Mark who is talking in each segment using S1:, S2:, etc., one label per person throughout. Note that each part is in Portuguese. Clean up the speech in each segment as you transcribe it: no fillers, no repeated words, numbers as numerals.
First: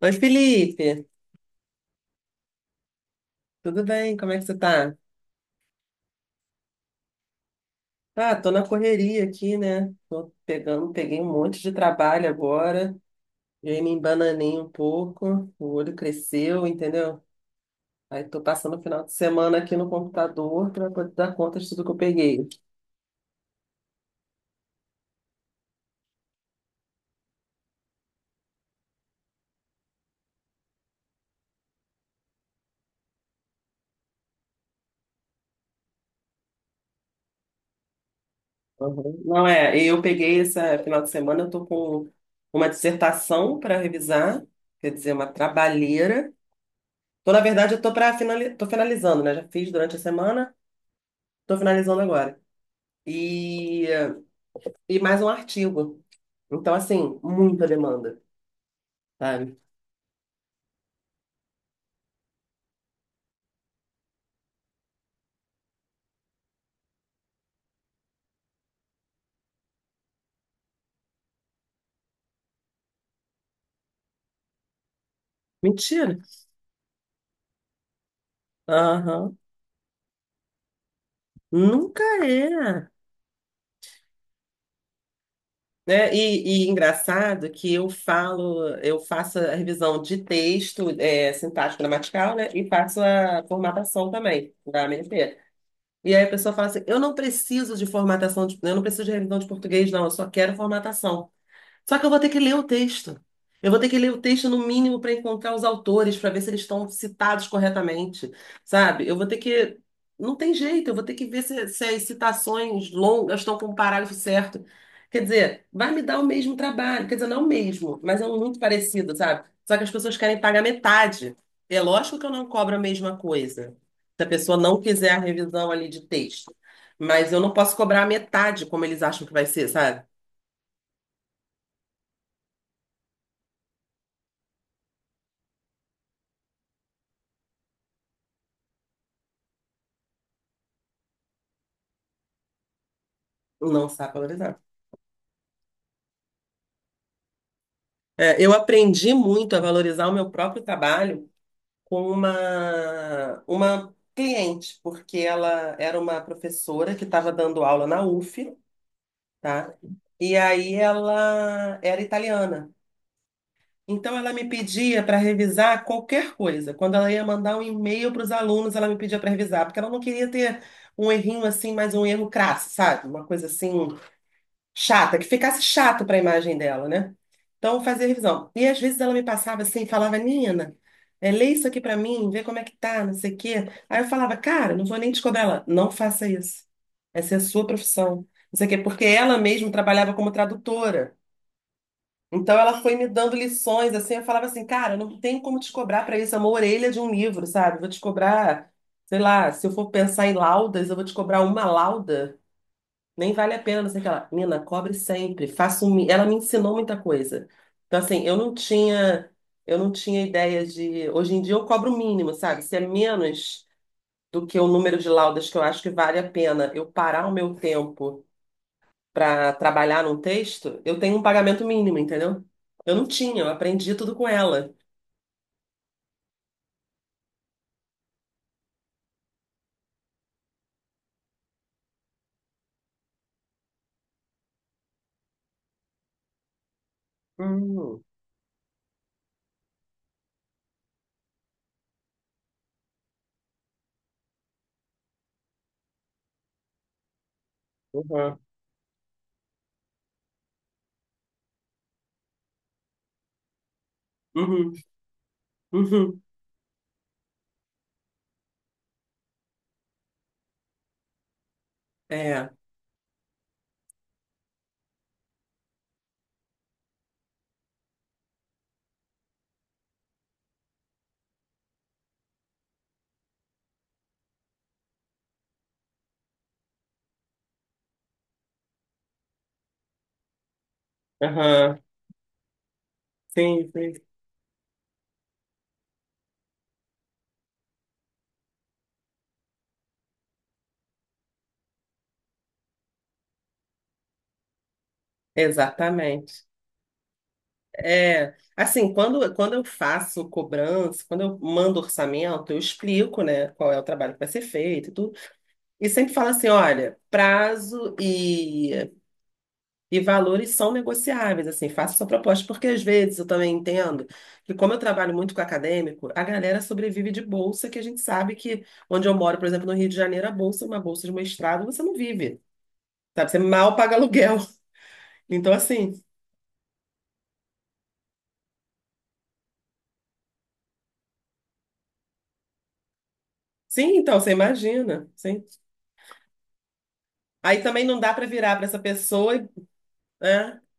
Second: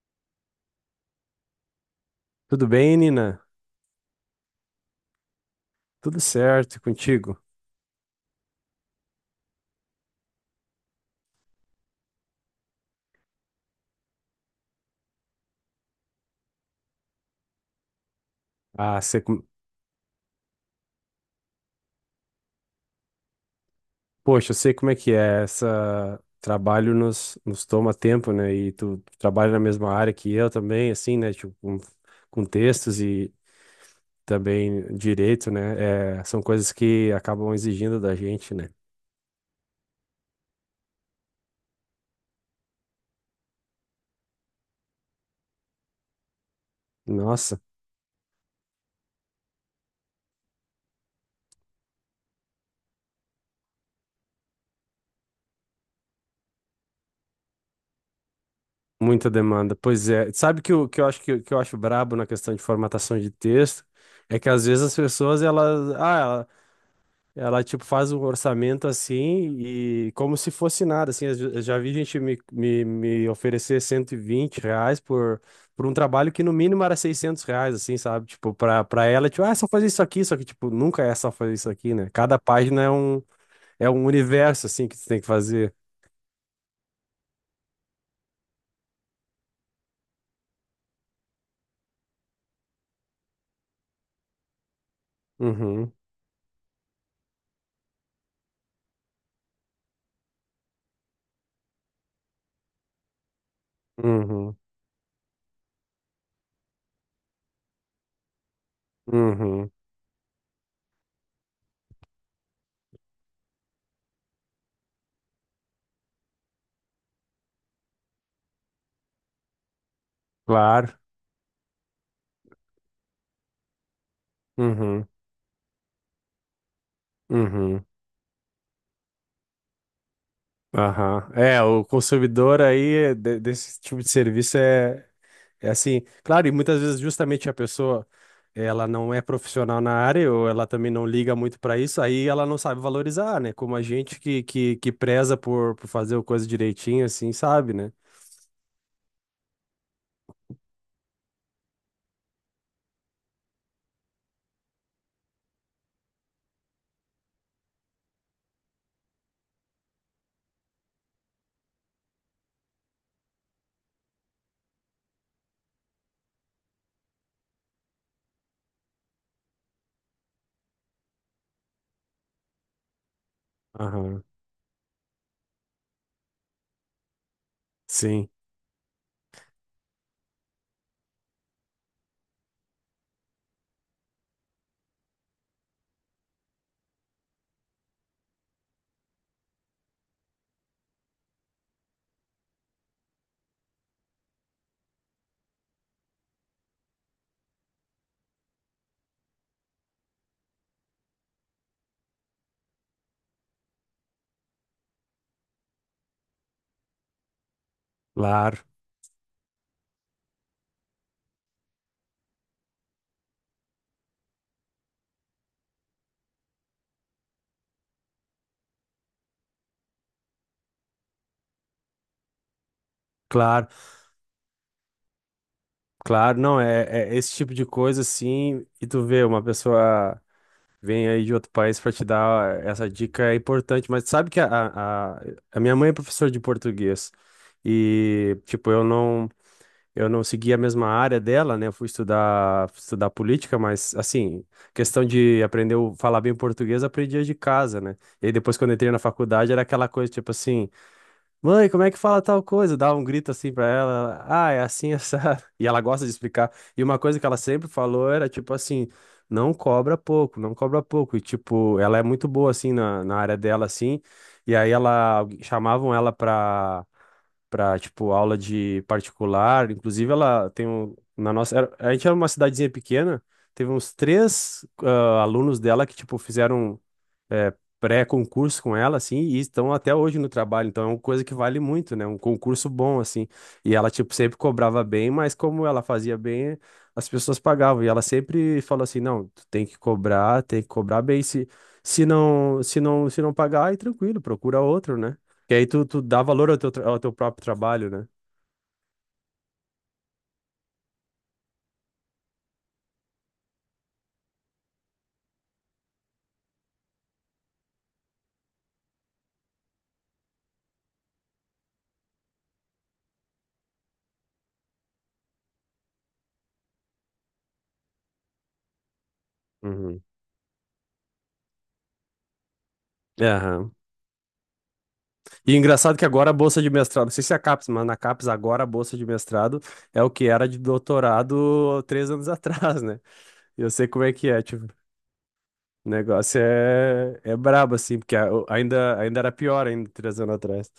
S1: Oi, Felipe,
S2: Tudo bem, Nina?
S1: tudo bem? Como é que você tá?
S2: Tudo certo e contigo?
S1: Ah, tô na correria aqui, né? Tô pegando, peguei um monte de trabalho agora, e aí me embananei um pouco, o olho cresceu, entendeu? Aí tô passando o
S2: Ah,
S1: final de
S2: sei com-
S1: semana aqui no computador para poder dar conta de tudo que eu peguei.
S2: Poxa, eu sei como é que é. Essa trabalho nos toma tempo, né? E tu trabalha na mesma área que eu também, assim, né? Tipo, com textos e também direito, né? É, são coisas que acabam exigindo da gente, né?
S1: Uhum. Não é, eu peguei esse final de semana, eu tô com uma dissertação para revisar, quer dizer, uma trabalheira. Tô, na
S2: Nossa,
S1: verdade, eu tô tô finalizando, né? Já fiz durante a semana, tô finalizando agora. E e mais um artigo. Então, assim, muita demanda,
S2: muita
S1: sabe?
S2: demanda. Pois é. Sabe que o que eu acho brabo na questão de formatação de texto é que às vezes as pessoas elas, tipo, faz um orçamento assim e como se fosse nada, assim. Eu já vi gente me oferecer 120 reais por um
S1: Mentira.
S2: trabalho que no mínimo era 600 reais, assim, sabe? Tipo, pra ela,
S1: Aham.
S2: tipo, ah, é só fazer isso aqui, só que, tipo, nunca é só fazer isso aqui,
S1: Nunca
S2: né? Cada página
S1: é.
S2: é um, É um universo, assim, que você tem que fazer.
S1: Né? E engraçado que eu falo, eu faço a revisão de texto, sintático gramatical, né? E faço a formatação também, da AMP.
S2: Uhum,
S1: E aí a pessoa fala assim, eu não preciso de formatação, eu não preciso de revisão de português, não, eu só quero formatação. Só que eu vou ter que ler o texto. Eu vou ter que ler o texto
S2: uhum,
S1: no mínimo para encontrar os autores, para ver se eles estão citados corretamente, sabe? Eu vou ter
S2: uhum,
S1: que. Não tem jeito, eu vou ter que ver se as citações longas estão com o parágrafo certo. Quer dizer, vai me dar o mesmo trabalho. Quer dizer, não o mesmo, mas é um muito parecido, sabe? Só que as pessoas querem pagar
S2: claro.
S1: metade. É lógico que eu não cobro a mesma coisa. Se a pessoa não
S2: Uhum,
S1: quiser a revisão ali de texto. Mas eu não posso
S2: uhum,
S1: cobrar a metade como eles acham que vai ser, sabe?
S2: aham. É, o consumidor aí desse tipo de serviço é, é assim, claro, e muitas vezes justamente a pessoa, ela não é profissional na área ou ela também não liga muito para isso, aí ela não sabe valorizar, né? Como a
S1: Não sabe
S2: gente
S1: valorizar.
S2: que preza por fazer a coisa direitinho, assim, sabe, né?
S1: É, eu aprendi muito a valorizar o meu próprio trabalho com uma cliente, porque ela era uma professora que estava dando aula na UF, tá? E aí ela era italiana. Então ela me pedia para revisar qualquer coisa. Quando ela ia mandar um e-mail para os alunos, ela me pedia para revisar, porque ela não queria ter um errinho assim, mas um erro crasso, sabe? Uma coisa assim
S2: Aham,
S1: chata, que ficasse chato para a imagem dela, né? Então, eu fazia
S2: sim,
S1: revisão. E às vezes ela me passava assim, falava, Nina, lê isso aqui para mim, vê como é que tá, não sei o quê. Aí eu falava, cara, não vou nem te cobrar ela, não faça isso. Essa é a sua profissão. Não sei o quê, porque ela mesma trabalhava como tradutora. Então ela foi me dando lições, assim, eu falava assim, cara, eu não tenho como te cobrar para isso, é uma orelha de um livro, sabe? Vou te cobrar, sei lá, se eu for pensar em laudas, eu vou te cobrar uma lauda nem vale a pena, não sei o que lá. Mina, cobre sempre. Ela me ensinou muita coisa. Então, assim,
S2: claro,
S1: eu não tinha ideia de. Hoje em dia eu cobro o mínimo, sabe? Se é menos do que o número de laudas que eu acho que vale a pena eu parar o meu tempo para trabalhar num texto, eu tenho um pagamento mínimo, entendeu? Eu não tinha, eu
S2: claro,
S1: aprendi tudo com ela.
S2: claro, não, é, é esse tipo de coisa, assim, e tu vê, uma pessoa vem aí de outro país para te dar essa dica é importante, mas sabe que a a minha mãe é professora de português
S1: Hum,
S2: e, tipo, eu não... Eu não segui a mesma área dela, né? Fui estudar política, mas, assim, questão de aprender a falar bem português, eu aprendia de casa, né? E aí
S1: uhum,
S2: depois, quando eu entrei na faculdade, era aquela coisa, tipo assim, mãe, como é que fala tal coisa? Eu dava um grito assim pra ela, ela, ah, é
S1: uhum,
S2: assim, essa. E ela gosta de
S1: uhum.
S2: explicar. E uma coisa que ela sempre falou era, tipo assim, não cobra pouco, não cobra pouco. E, tipo, ela é muito
S1: É.
S2: boa, assim, na área dela, assim. E aí ela, chamavam ela pra para tipo aula de particular. Inclusive ela tem um, a gente era uma cidadezinha pequena, teve uns três alunos dela que tipo fizeram é, pré-concurso com ela, assim, e estão até hoje no trabalho. Então é uma coisa que vale
S1: Aham.
S2: muito, né? Um concurso bom, assim.
S1: Sim,
S2: E ela,
S1: sim.
S2: tipo, sempre cobrava bem, mas como ela fazia bem, as pessoas pagavam. E ela sempre falou assim: não, tu tem que cobrar bem. Se não pagar, aí tranquilo, procura outro, né? Que aí tu dá
S1: Exatamente.
S2: valor ao ao teu próprio trabalho, né?
S1: É, assim, quando eu faço cobrança, quando eu mando orçamento, eu explico, né, qual é o trabalho que vai ser feito e tudo. E sempre falo assim, olha, prazo e valores são negociáveis, assim, faça sua proposta, porque às vezes eu também entendo que como eu trabalho muito com acadêmico, a galera sobrevive de bolsa, que a gente sabe que onde eu moro, por exemplo, no Rio de
S2: Uhum.
S1: Janeiro, a bolsa, é uma bolsa de mestrado, você não vive, sabe? Você
S2: Aham.
S1: mal paga aluguel. Então,
S2: E
S1: assim,
S2: engraçado que agora a bolsa de mestrado, não sei se é a CAPES, mas na CAPES agora a bolsa de mestrado é o que era de doutorado três anos atrás, né? Eu sei
S1: sim,
S2: como é
S1: então,
S2: que
S1: você
S2: é, tipo,
S1: imagina, sim.
S2: o negócio é, é
S1: Aí
S2: brabo,
S1: também
S2: assim,
S1: não dá
S2: porque
S1: para virar para essa
S2: ainda era
S1: pessoa,
S2: pior ainda três anos
S1: né?
S2: atrás.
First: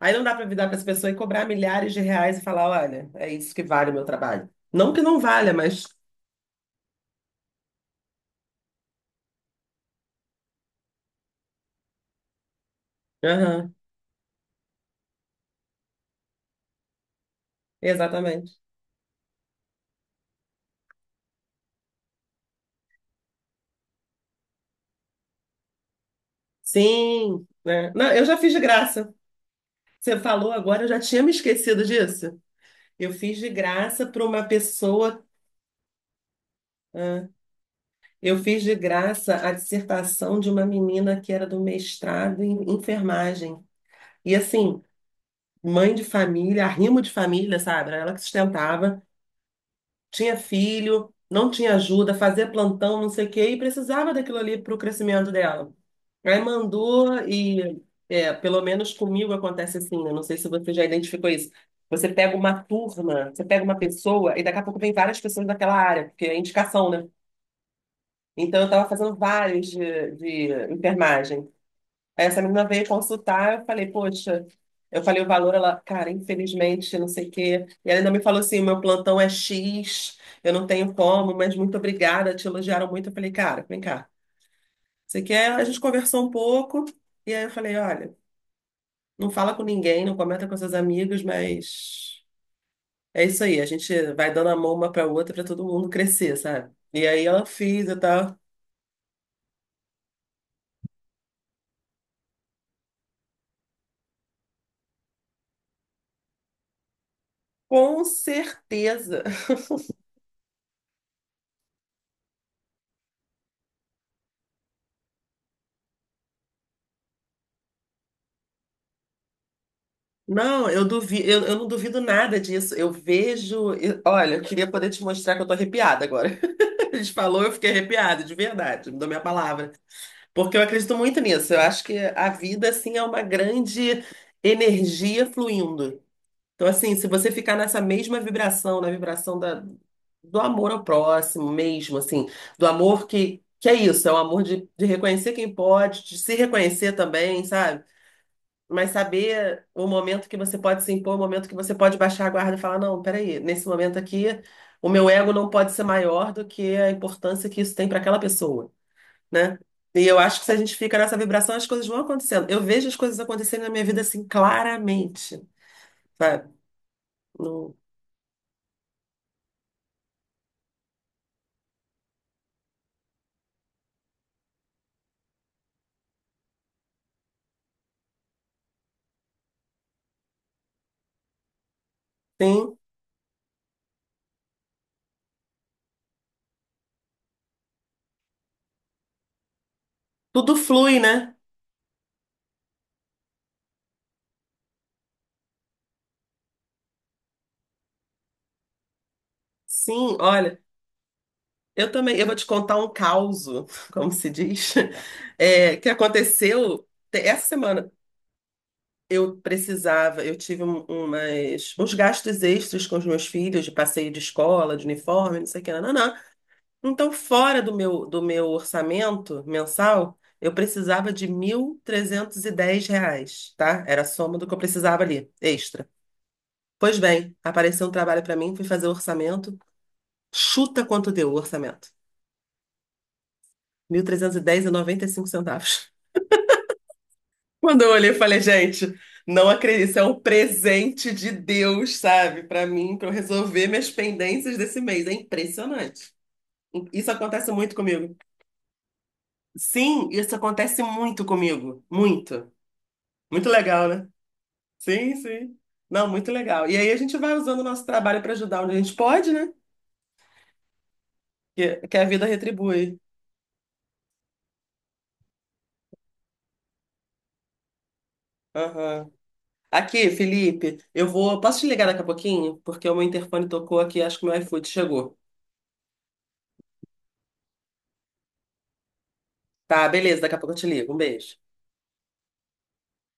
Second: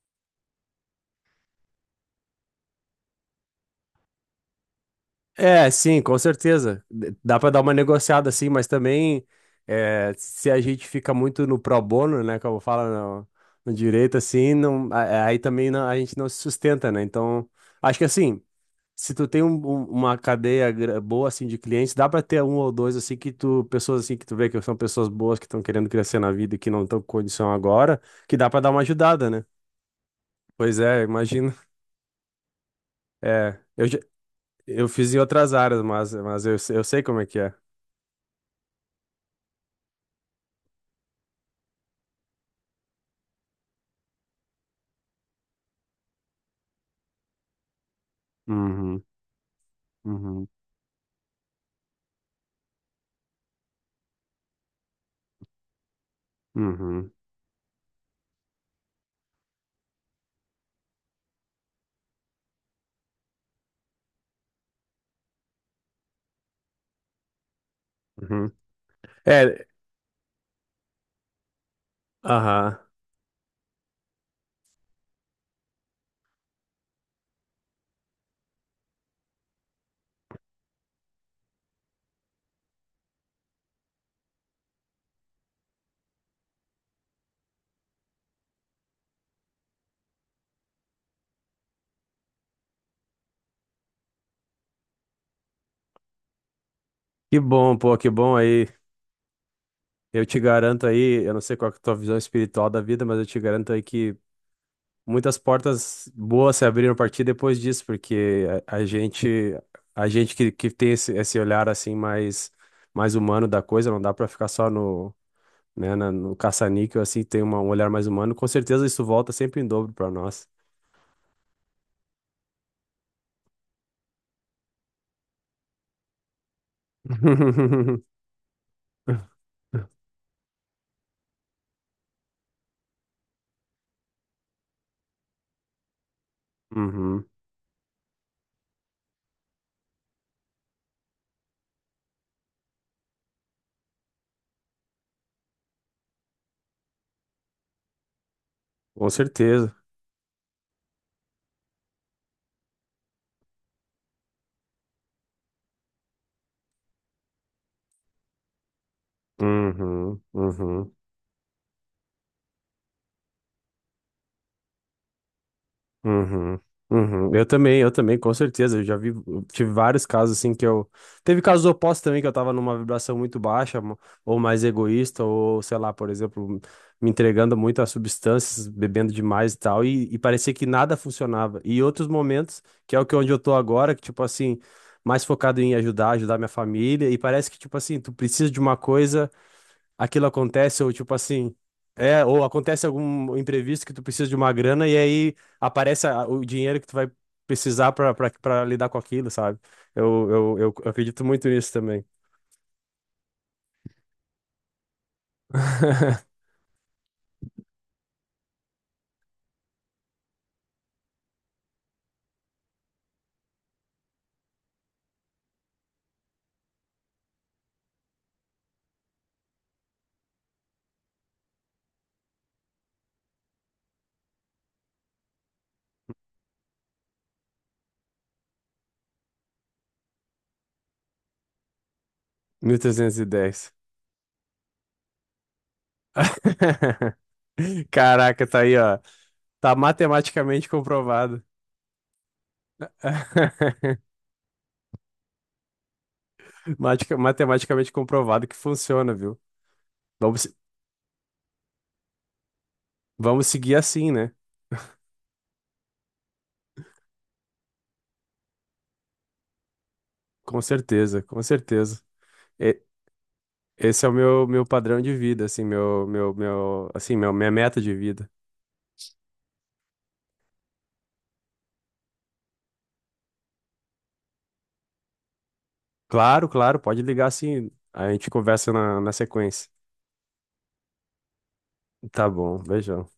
S1: Aí não dá para virar para essa pessoa e cobrar milhares de reais e falar, olha, é isso que vale o meu trabalho. Não que não valha,
S2: É,
S1: mas
S2: sim, com certeza. Dá pra dar uma negociada, assim, mas também é, se a gente fica muito no pro bono, né, como fala
S1: aham,
S2: no direito, assim, não, aí também a gente não se sustenta, né? Então, acho que assim.
S1: exatamente.
S2: Se tu tem uma cadeia boa assim de clientes, dá pra ter um ou dois assim que tu, pessoas assim que tu vê que são pessoas boas que estão querendo crescer na vida e que não estão com
S1: Sim,
S2: condição
S1: né?
S2: agora,
S1: Não, eu já
S2: que dá
S1: fiz de
S2: pra dar uma
S1: graça.
S2: ajudada, né?
S1: Você falou
S2: Pois
S1: agora, eu já
S2: é,
S1: tinha me
S2: imagino.
S1: esquecido disso. Eu fiz de
S2: É,
S1: graça para uma
S2: eu fiz em
S1: pessoa,
S2: outras áreas, mas eu, eu sei como é
S1: né?
S2: que é.
S1: Eu fiz de graça a dissertação de uma menina que era do mestrado em enfermagem. E assim, mãe de família, arrimo de família, sabe? Era ela que sustentava.
S2: Uhum,
S1: Tinha
S2: uhum,
S1: filho, não tinha ajuda, fazia plantão, não sei o quê, e precisava daquilo ali para o crescimento dela. Aí
S2: uhum,
S1: mandou e, é, pelo menos comigo acontece assim, né? Não sei se você já identificou isso. Você pega uma turma, você pega uma pessoa e daqui a pouco vem várias pessoas daquela área, porque é indicação, né?
S2: uhum.
S1: Então eu estava fazendo
S2: É,
S1: vários de enfermagem. Aí essa menina
S2: aham.
S1: veio consultar, eu falei, poxa, eu falei o valor, ela, cara, infelizmente, não sei o quê. E ela ainda me falou assim, o meu plantão é X, eu não tenho como, mas muito obrigada, te elogiaram muito. Eu falei, cara, vem cá, você quer? A gente conversou um pouco, e aí eu falei, olha, não fala com ninguém, não comenta com seus amigos, mas é isso aí, a gente vai dando a mão uma pra outra pra todo mundo crescer, sabe? E aí
S2: Que
S1: ela
S2: bom,
S1: fez e
S2: pô, que bom
S1: tal.
S2: aí. Eu te garanto aí, eu não sei qual que é a tua visão espiritual da vida, mas eu te garanto aí que muitas portas boas se abriram para ti depois disso,
S1: Com
S2: porque
S1: certeza.
S2: a gente que tem esse olhar assim mais humano da coisa, não dá para ficar só no, né, no caça-níquel assim, tem um olhar mais humano, com certeza isso volta sempre em dobro para nós.
S1: Não, eu duvido, eu não duvido nada disso. Olha, eu queria poder te mostrar que eu tô arrepiada agora. A gente falou, eu fiquei arrepiada, de verdade, não dou minha palavra. Porque eu acredito muito nisso. Eu acho que a vida, assim, é uma grande energia fluindo. Então, assim, se
S2: Uhum,
S1: você ficar nessa mesma vibração, na vibração da, do amor ao próximo mesmo, assim, do amor que é isso, é o amor de reconhecer quem pode, de se reconhecer também, sabe? Mas
S2: com
S1: saber
S2: certeza.
S1: o momento que você pode se impor, o momento que você pode baixar a guarda e falar, não, peraí, nesse momento aqui, o meu ego não pode ser maior do que a importância que isso tem para aquela pessoa, né? E eu
S2: Uhum,
S1: acho que se a gente
S2: uhum.
S1: fica nessa vibração, as coisas vão acontecendo. Eu vejo as coisas acontecendo na minha vida assim claramente, sabe?
S2: Uhum, uhum.
S1: Não
S2: Eu também, com certeza. Eu já vi, eu tive vários casos assim que eu. Teve casos opostos também, que eu tava numa vibração muito baixa, ou mais egoísta, ou sei lá, por exemplo, me entregando muito a substâncias, bebendo demais e tal, e parecia que nada funcionava. E outros momentos,
S1: tem,
S2: que é o que onde eu tô agora, que tipo assim, mais focado em ajudar, ajudar minha família, e parece que tipo assim, tu precisa de uma coisa aquilo
S1: tudo
S2: acontece, ou
S1: flui,
S2: tipo
S1: né?
S2: assim, é, ou acontece algum imprevisto que tu precisa de uma grana e aí aparece o dinheiro que tu vai precisar pra lidar com aquilo, sabe?
S1: Sim, olha,
S2: Eu acredito muito nisso
S1: eu
S2: também.
S1: também, eu vou te contar um causo, como se diz, que aconteceu essa semana. Eu precisava, eu tive uns gastos extras com os meus filhos, de passeio de escola, de uniforme, não sei o que, não, não. Então, fora do meu orçamento mensal, eu precisava de R$ 1.310, tá? Era a soma do que eu precisava ali, extra. Pois bem, apareceu um trabalho para mim, fui fazer o orçamento. Chuta quanto deu o orçamento?
S2: 1.310.
S1: Mil trezentos e dez noventa e cinco centavos. Quando eu olhei, eu falei,
S2: Caraca, tá aí,
S1: gente,
S2: ó.
S1: não
S2: Tá
S1: acredito, isso é um
S2: matematicamente
S1: presente de
S2: comprovado.
S1: Deus, sabe, pra mim, pra eu resolver minhas pendências desse mês. É impressionante. Isso acontece muito
S2: Matematicamente
S1: comigo.
S2: comprovado que funciona, viu?
S1: Sim, isso
S2: Vamos, se-
S1: acontece muito comigo. Muito.
S2: Vamos
S1: Muito
S2: seguir
S1: legal, né?
S2: assim, né?
S1: Sim, sim. Não, muito legal. E aí a gente vai usando o nosso trabalho para ajudar onde a gente pode, né?
S2: Com certeza, com
S1: Que
S2: certeza.
S1: a vida retribui.
S2: Esse é o meu padrão de vida, assim, minha meta de vida.
S1: Aham. Aqui, Felipe, eu vou. Posso te ligar daqui a pouquinho? Porque o meu interfone tocou aqui, acho que o meu iFood chegou.
S2: Claro, claro, pode ligar assim, a gente conversa na sequência.
S1: Tá, beleza, daqui a pouco eu te ligo. Um beijo.
S2: Tá bom, beijão.